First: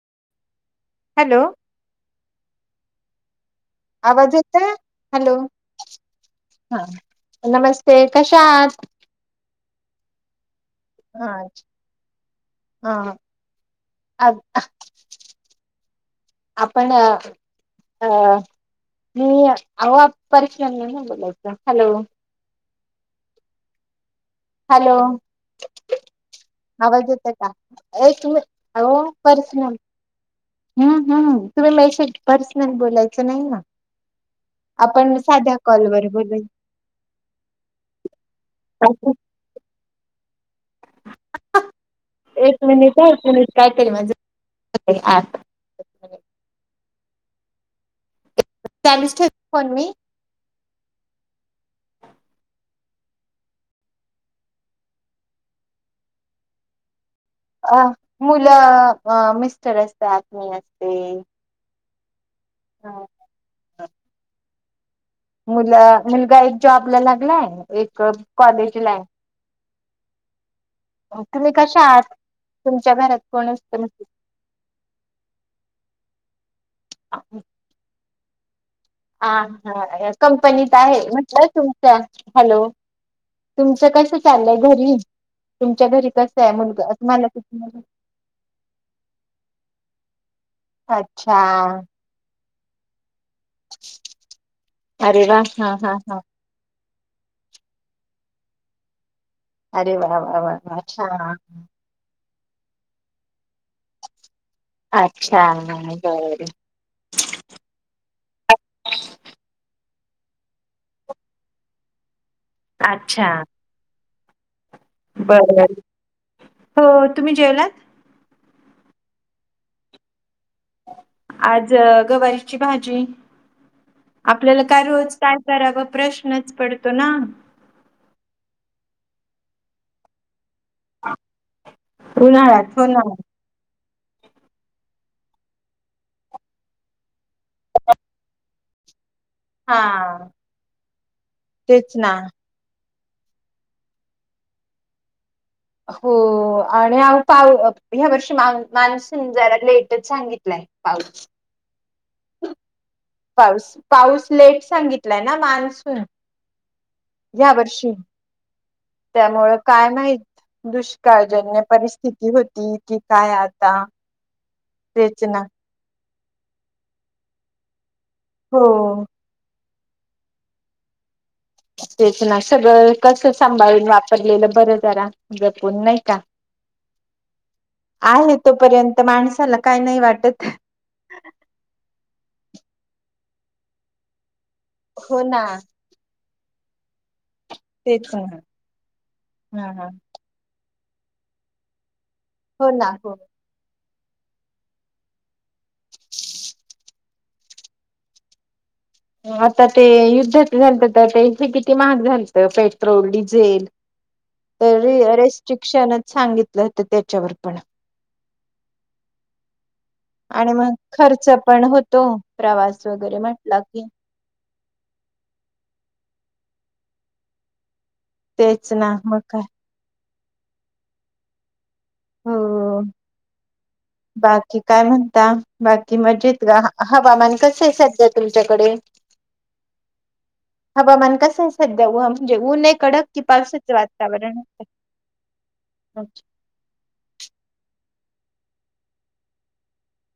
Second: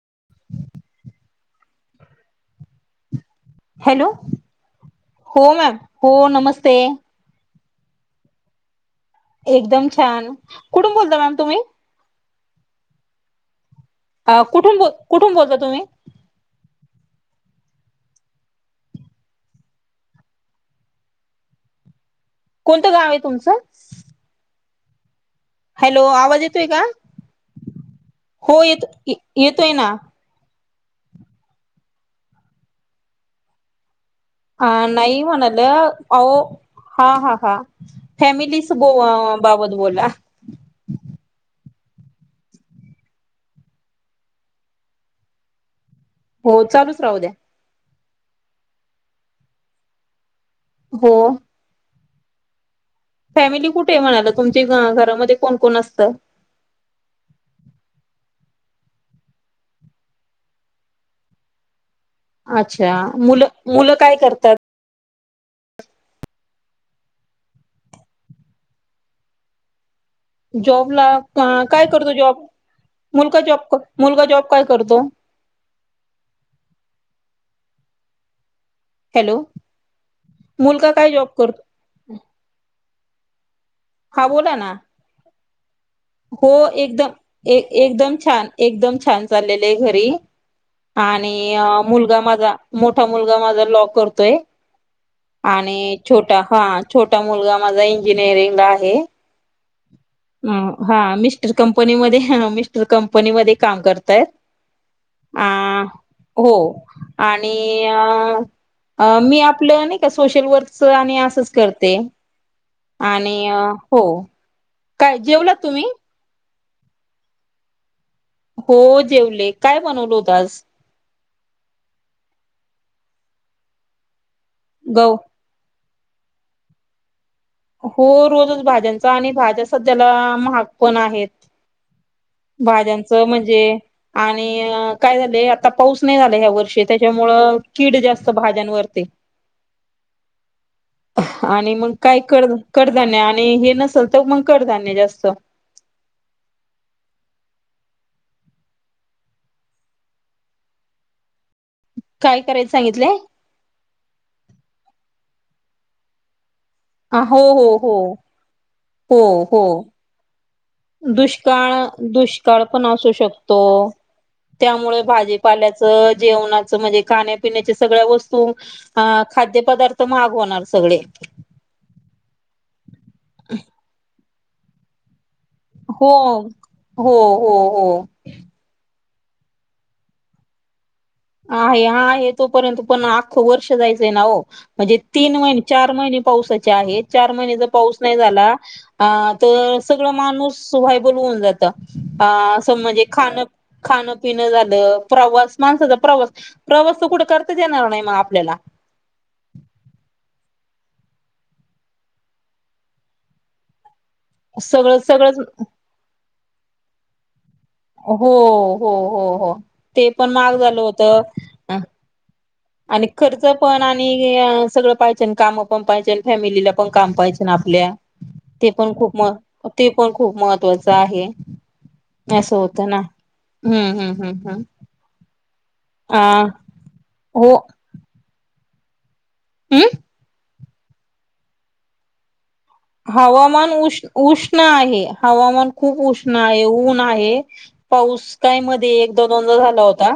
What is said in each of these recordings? [inaudible] Hello hello आवाज येतोय hello हो मॅम हो नमस्ते हा नमस्ते कशा आहात एकदम छान कुठून बोलता मॅम तुम्ही हा हा आ आव कुठून बोल कुठून बोलता तुम्ही आपण अ अ मी आव [unintelligible] हॅलो कोणतं गावाय तुमचं हॅलो हॅलो आवाज येतोय का आवाज येतोय का एक मि हो अहो येतोय येतोय पर्सनल ना हम्म हम् [unintelligible] पर्सनल बोलायचं नाही ना हा आपण नाही साध्या म्हणाल कॉलवर अहो बोलूया हा हा हा फॅमिलीस बोवा बाबत बोला एक मिनिट ह [unintelligible] हो चालूच रा होद्या चालू च ठेव फोन मी हो फॅमिली कुठे य म्हणाला तुमची घ घरामध्ये कोण कोण असत अ मुलं अ मिस्टर असतात मी असते अच्छा मुलं मुलं काय करतात मुलं मुलगा एक जॉबला लागलाय एक कॉलेजला आहे जॉबला तुम्ही कशा काय करतो आहात जॉब तुमच्या घरात मुलगा कोण जॉब असतं मुलगा जॉब काय करतो ह ह हॅलो हा कंपनीत मुलगा आहे काय जॉब म्हटलं करतो तुमच्या हॅलो तुमचं कसं हा बोला चाललंय ना घरी तुमच्या घरी कसं हो आहे मुलगा एकदम तुम्हाला किती एक मुलं एकदम छान एकदम छान चाललेले आहे घरी आणि अच्छा मुलगा माझा मोठ ा मुलगा माझा लॉक करतोय अरे वा हा आणि हा छोटा हा छोटा मुलगा माझा इंजिनिअरिंगला आहे, अरे वा वा वा अ वा हा छान मिस्टर कंपनी मध्ये, मिस्टर कंपनीमध्ये काम करताय. अच्छा अ बर हो आणि अ मी आपलं सोशल वर्क आणि असंच करते. अच्छा आणि अ हो काय जेवला बर तुम्ही हो तुम्ही जेवलात? हो जेवले काय बनवल होत. आज आज गवारीची भाजी, आपल्याला काय गव रोज काय करावं प्रश्नच पडतो ना. हो रोजच भाज्यांचा आणि भाज्या सध्याला महाग पण आहेत उन्हाळ्यात हो ना भाज्यांचं म्हणजे आणि काय झाले आता पाऊस नाही झाला ह्या वर्षी त्या मुळे कीड जास्त भाज्यांवर करते. हा तेच ना करध्य आणि हे नसेल तर मग करताान्य जास्त हो आणि पाऊ ह्या वर्षी मा मानसिन जरा लेटच सांगितलंय पाऊस काय करायच सांगितले पाऊस पाऊस लेट सांगित य ना मानसुून आ हो हो हो हो त्यामुळं हो काय माहित दुष्काळजन्य दुष्काळ परिस्थिती दुष्काळ होती, पण कि असू काय शकतो आता? त्यामुळे तेच ना भाजीपाल्याचं जेवणाच म्हणजे खाण्यापण्या स वत हो खाद पदार्थ मागवणार सगळे तेच नाशगर कसं सांभाळून वा पलेलं बरं जरा जपून नाही हो का हो हो हो तर माणसाला काय नाही वाटत आहे हा आहे तोपर्यंत पण आख्खं वर्ष जायचंय ना हो म्हणजे हो तीन ना महिने चार महिने पावसाच्या आहेत चार महिनचा पाऊस तेच नाही ना झाला अ हा तर हा सगळ माणूस सुभय बोलवन जातं अ स हो ना म्हणजे हो खाण खाणं पिणं झालं प्रवास माणसाच प्रवास प्रवास त कुठे करता येणार नाही मग आपल्याला आता ते युद्धात झा तर त्यांचे किती महाग झालत पेट्रोल डिझेल तर सगळं र सगळंच रेस्ट्रिक्शनच सांगितलं होत त्या चमर्पण हो हो हो हो ते पण आणि महाग मग झालं खर्च पण होतं होतो प्रवास आणि वगैरे खर्च म्हटला पण की आणि सगळं पाहिजे काम पण पाहिजे फॅमिलीला पण काम पाहायच ना आपल्या ते तेच ना पण खूप मग म काय ते पण खूप महत्त्वाच आहे अससं होत हो ना हम्म हम्म हम्म बाकी हम्म काय म्हणता बाकी मजेत अ ग हवामान कस आहे सध्या तुमच्याकडे हम् हबा मन कसं सध्या म्हणजे ऊ न हवामान उष् उष्ण आहे हवामान खूप उष्ण आहे उन आहे पाऊस काय मध्ये एक दोन दोनदा झाला होता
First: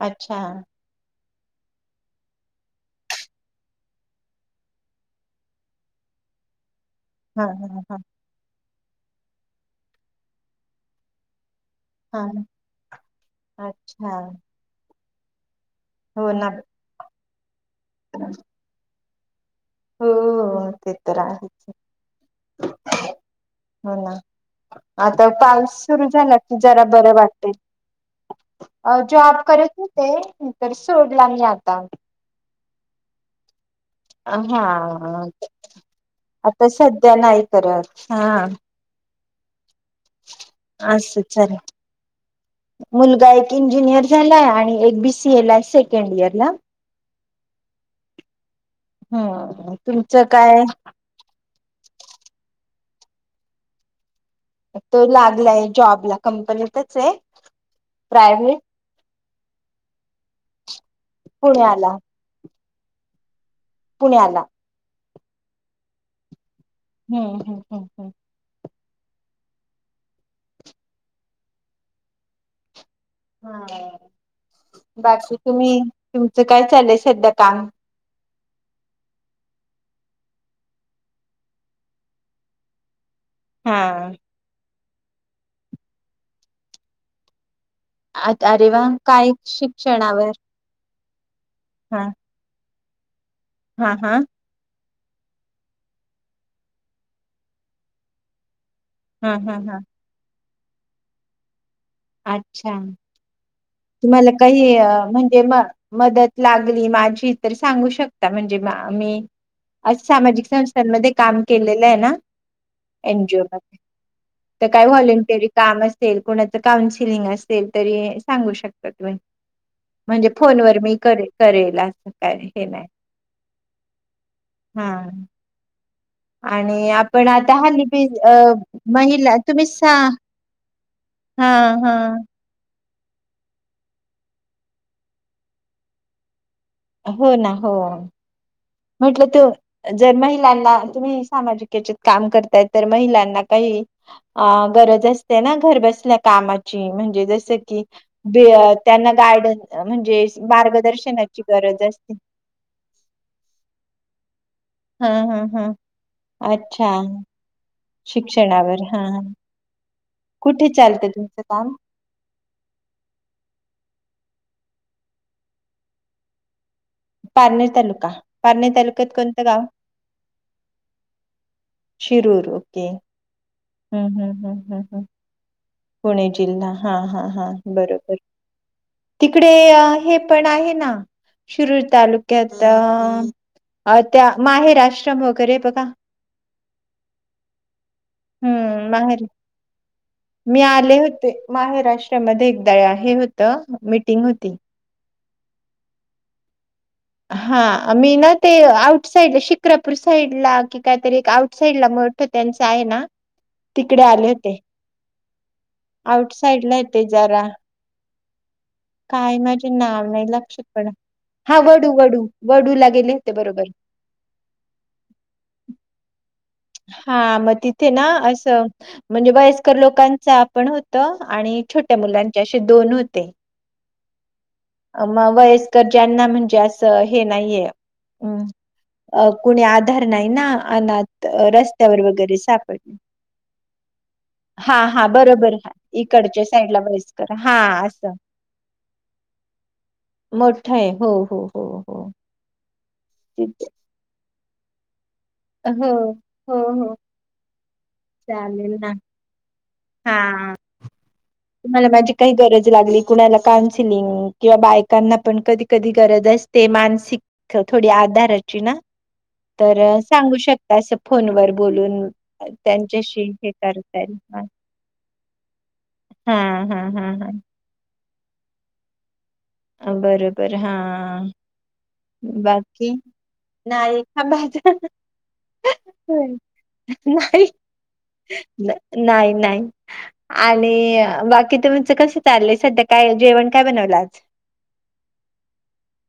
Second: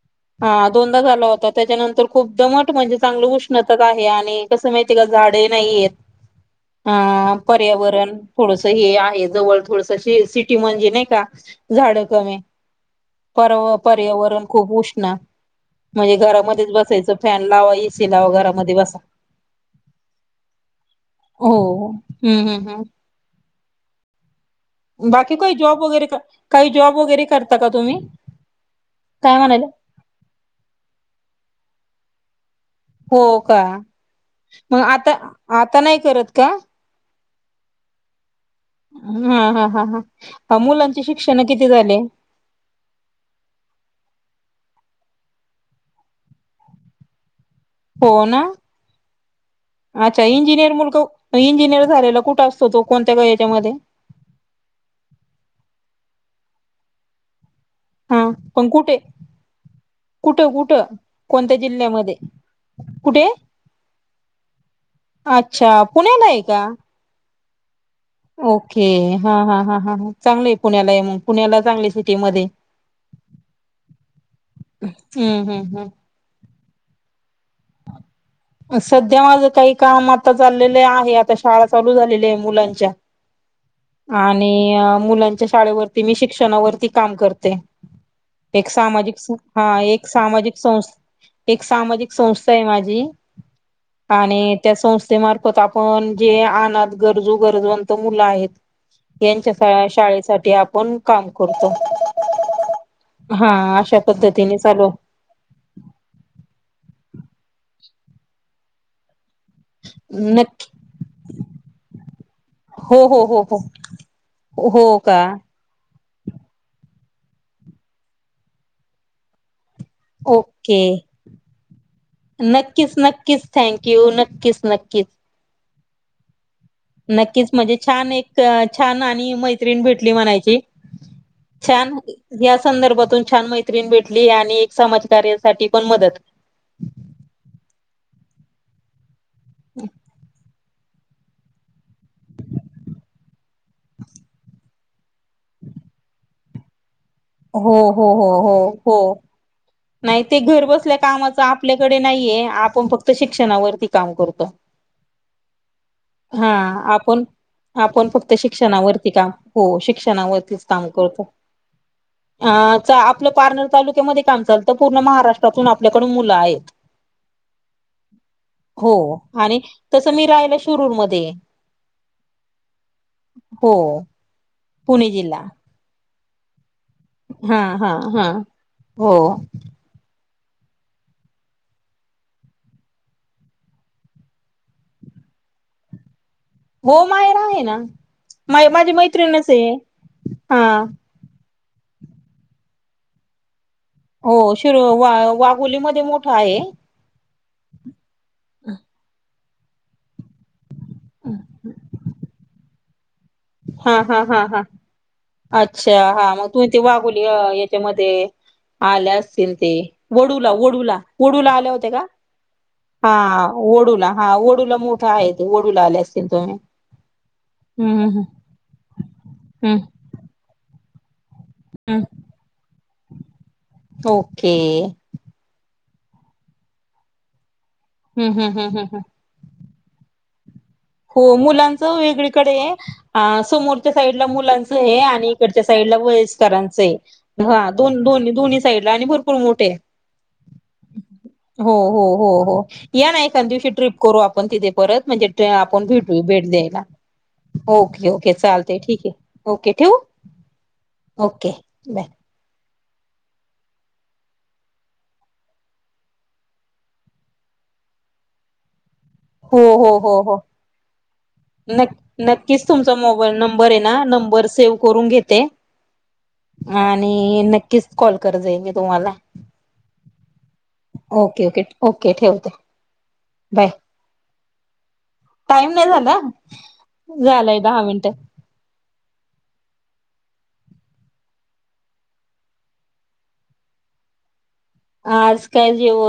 अच्छा हा दोनदा झाल होता त्याच्यानंतर खूप दमट म्हणजे चांगलं उष्णताच आहे आणि कसं माहिती का झाडे नाहीयेत हा हा हा पर्यावरण थोड हे आहे जवळ थोडस सेलसिटी म्हणजे नाही का झाड कमी हा पर अच्छा पर्यावरण खूप उष् ना म्हणजे हो ना घरामध्येच बसायचं फॅन लावा एसी लावा घरामध्ये बसा हो ते तर आहे हो हम्म हम्म हम् ह ना आता पाऊस जॉब वगैरे सुरु झाला कि काही जरा जॉब बरं वगैरे वाटते करता का तुम्ही काय जॉब म्हणाले करत होते तर सोडला मी आता हो का हा मग आता आता नाही करत का आता सध्या नाही करत हा हा हा हा मुलांचे असं शिक्षण चालेल किती झाले मुलगा एक इंजिनियर झालाय आणि एक बीसीए ला सेकंड इयर ला हो ना हम्म तुमचं अच्छा काय इंजिनियर मुलगा इंजिनिअर झालेला कुठं असतो तो कोणत्या ग याच्यामध्ये तो लागलाय जॉब ला कंपनीतच आहे हा प्रायव्हेट पंकुटे कुठ कुठ कूठ कोणत्या पुण्याला जिल्ह्यामध्ये कुठे पुण्याला अच्छा पुण्याला आहे का हम्म हम्म हम्म हम्म ओके हा ह ह ह चांगलं आहे पुण्याला पुण्याला चांगले सिटी मध्ये बाकी हम्म हम्म तुम्ही हम् तुमचं काय चाललय सध्या काम सध्या माझ काही काम आता चाललेले आहे आता शाळा चालू झालेली आहे मुलांच्या हा. आणि अ मुलांच्या शाळेवरती मी शिक्षणावरती काम करते आता एक अरे वा सामाजिक काय सं- हा एक शिक्षणावर सामाजिक संस् एक हा सामाजिक संस्था माझी हा हा आणि त्या संस्था त्या मार्फत आपण जे अना गरजू गरजवंत मुलं आहेत हा हा हा यांच्या शाळेसाठी ते आपण काम करतो अच्छा हा अशा तुम्हाला पद्धतीने काही चालू म्हणजे म मदत लागली माझी री सांगू शकता म्हणजे मी अस सामाजिक नक्की संस्थांमध्ये काम केलेलं आहे ना हो हो एन जी हो ओ हो मध्ये तर काय हो का व्हॉलेंटियरी काम अस कोणाचं काउन्सिलिंग असेल तरी सांगू शकताय तुम्ही म्हणजे फोनवर ओके मी करे करेल असं काय हे नाही नक्कीच नक्कीच थँक यू नक्कीच हा नक्कीच आणि आपण नक्कीच आता म्हणजे हल्ली बी छान अ एक छान आणि महिला तुम्ही मैत्रीण स भेटली म्हणायची हा हा छान या संदर्भातून छान मैत्रिण भेटली. आणि एक समाज कार्यासाठी पण मदत. हो ना हो म्हटलं त जर महिलांना तुम्ही सामाजिकेचेत काम करताय तर महिलांना काही अ गरज असते ना घर बसल्या कामाची म्हण हो हो हो हो हो गायडन नाही म्हणजे ते घर बसल्या कामाच मार्गदर्शनाची गरज आपल्याकडे असते नाहीये आपण फक्त शिक्षणावर ती काम करतो. हा हा हा हा अच्छा आपण आपण फक्त शिक्षणावर हा शिक्षणावरती हा काम हो शिक्षणावरतीच कुठे काम चालतं करतो. तुमचं काम अ चा आपलं पारनेर तालुक्यामध्ये काम चालतं पूर्ण महाराष्ट्रातून आपल्याकडून मुलं आहेत. पारनेर तालुका पारनेर हो तालुक्यात कोणतं आणि गाव तसं मी रायला शुरूरमध्येये. शिरूर ओके हम्म हम्म हम् पुणे जिल्हा पुणे जिल्हा हा हा हा बरोबर हो तिकडे हे- पण आहे ना शिरूर तालुक्यात अ त्या माहेर आश्रम वगैरे बघा. हो माहेर आहे ना मा हम्म माझी माहेर मैत्रिणच ये. मी आले होते. महाराष्ट्रामध्ये एकदा हे होत. मीटिंग हो होती शिरू वा वाघुली मध्ये मोठाये. हा मी ना ते आउट साइडला शिक चक्रापूर साईड ला कि काहीतरी आउट साइडला मोठं त्यांच आहे ना हा तिकडे हा आले हा होते हा अच्छा हा आउट मग साईड तुम्ही ला ते येते वाघुली जरा याच्यामध्ये आले काय असतील माझे ते नाव नाही वडूला लक्षात पण वडूला वडूला हा आल्या होत्या वडू का वडू वडूला गेले होते हा बरोबर वडूला हा वडूला मोठा आहे वडूला आल्या असतील तुम्ही हम्म अस म्हणजे वयस्कर हम्म लोकांचा पण होत त. आणि छोट्या मुलांचे असे दोन होत ते हो आमा वयस ती ज्यांना म्हणजे असं हे नाहीये, हम्म हम् हम्म हम्म हम्म हम्म अ कोुणी आदी धरणाय ना अनाथ हो अ, मुलांच रस्त्यावर वगैरे वेगळीकडे आहे सापडले. आ समोरच्या साईडला मुलांच हां, आहे हां, आणि बरोबर इकडच्या हां, साईडला इकडच्या वयस्करांच साईडला आहे वयस्कर हां, असं दोन्ही साईडला आणि भरपूर मोठय हो हो हो हो या ना तिथे एखांदिवशी ट्रिप करू आपण तिथे परत म्हणजे, कोण हो, भेटू भेट हो, द्यायला. हो, ओके ओके चालतय ठीके ओके ठेवू हा ओके तुम्हाला बाय माझी काही गरज तर लागली कुणाला कान्सिलिंग किंवा बायकांना पण कधी कधी गरज असते मानसिक थोडी आधाराची ना हो तर हो हो हो सांगू शकता असं फोनवर बोलून नक्कीच तुमचा त्यांच्याशी मोबाईल हे नंबरय ना करता येईल नंबर सेव्ह करून घेते हा हा हा हा आणि नक्कीच कॉल करत जाईल मी तुम्हाला बर बर हा ओके ओके ओके बाकी नाइ टाईम नाही झाला नाही झालाय दहा मिनट नाही नाही आणि बाकी तुमचं कस चाललंय सध्या काय जेवण काय बनवलं आज आज काय जेव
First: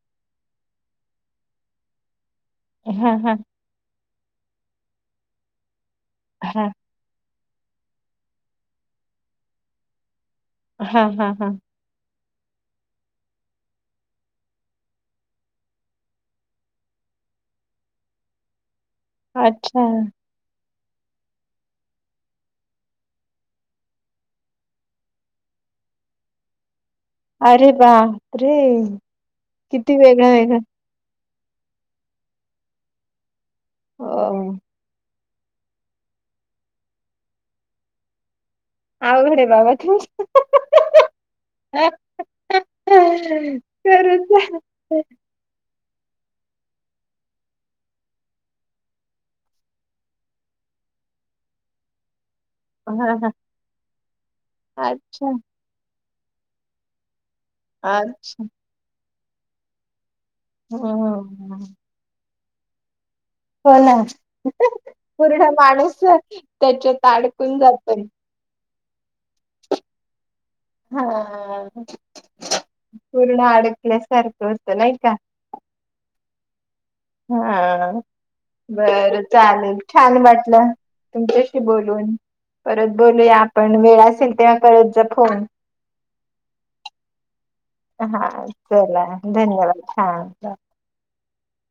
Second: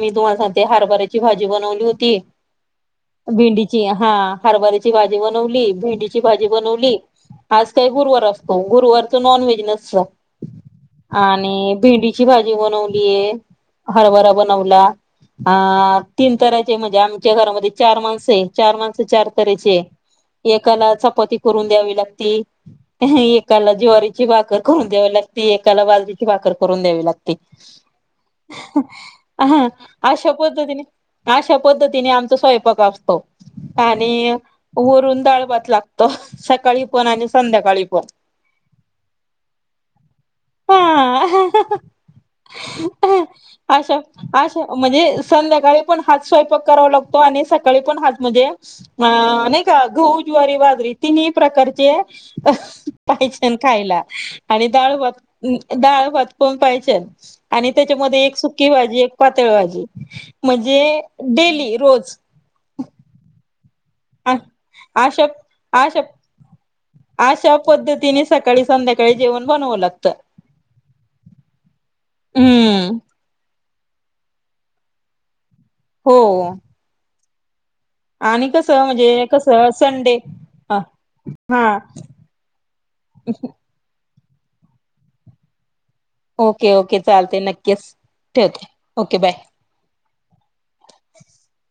मी तुम्हा हरभऱची भाजी बनवली होती हा हा भिंडीचीया हा हरबारीची भाजी बनवली भेंडी भाजी हा बनवली, आज काही गुरुवार असतो गुरुवार तर नॉन व्हेज नसत. हा हा हा आणि भिडी ची भाजी बनव हरभरा बनला तीनचे म्हणजे आमच्या घरामध्ये चार माणस चार माण चार तऱचे अच्छा एकाला चपाती करून द्यावी लागती, एकाला ज्वारीची भाकरर करून द्यावी लागती, एकाला बालजची भाकरर करून द्यावी लागते. लागते अरे बापरे किती वेगळ अशा हाय य. पद्धतीने अशा पद्धतीने आमचा स्वयंपाक असतो. अ आणि वरून डाळ. भात लागतो सकाळी पण आणि संध्याकाळी पण. अवघड आहे बाबा तु. हा अशा अशा म्हणजे संध्याकाळी. पण हाच स्वयंपाक करावा लागतो आणि सकाळी पण हाच म्हणजे अ नाही का गहू ज्वारी बाजरी तिन्ही प्रकारचे. हा हा पाहिजेल खायला आणि डाळ भात अच्छा डाळ भात. पण पाहिजेच. आणि त्यच्यामध्ये एक अच्छा सुकी भाजी एक. पातळ भाजी. म्हणजे हम्म डेली रोज. हो ना अ पूर्ण माणूस लाग. आशा पद्धतीने सकाळी संध्याकाळी. सकाळी जेवण बनावं लागत. हा हा. हम्म पूर्ण अडक. आपल्या सारखं होत नाही का. हो. हा. आणि कसं बर म्हणजे कसं चालेल छान संडे वाटलं तुमच्याक्षी हा बोलून परत बोलूया आपण वेळ असेल. त्या कळत जपून. ओके ओके चालते नक्क. हा चला धन्यवाद. हा. [inaudible]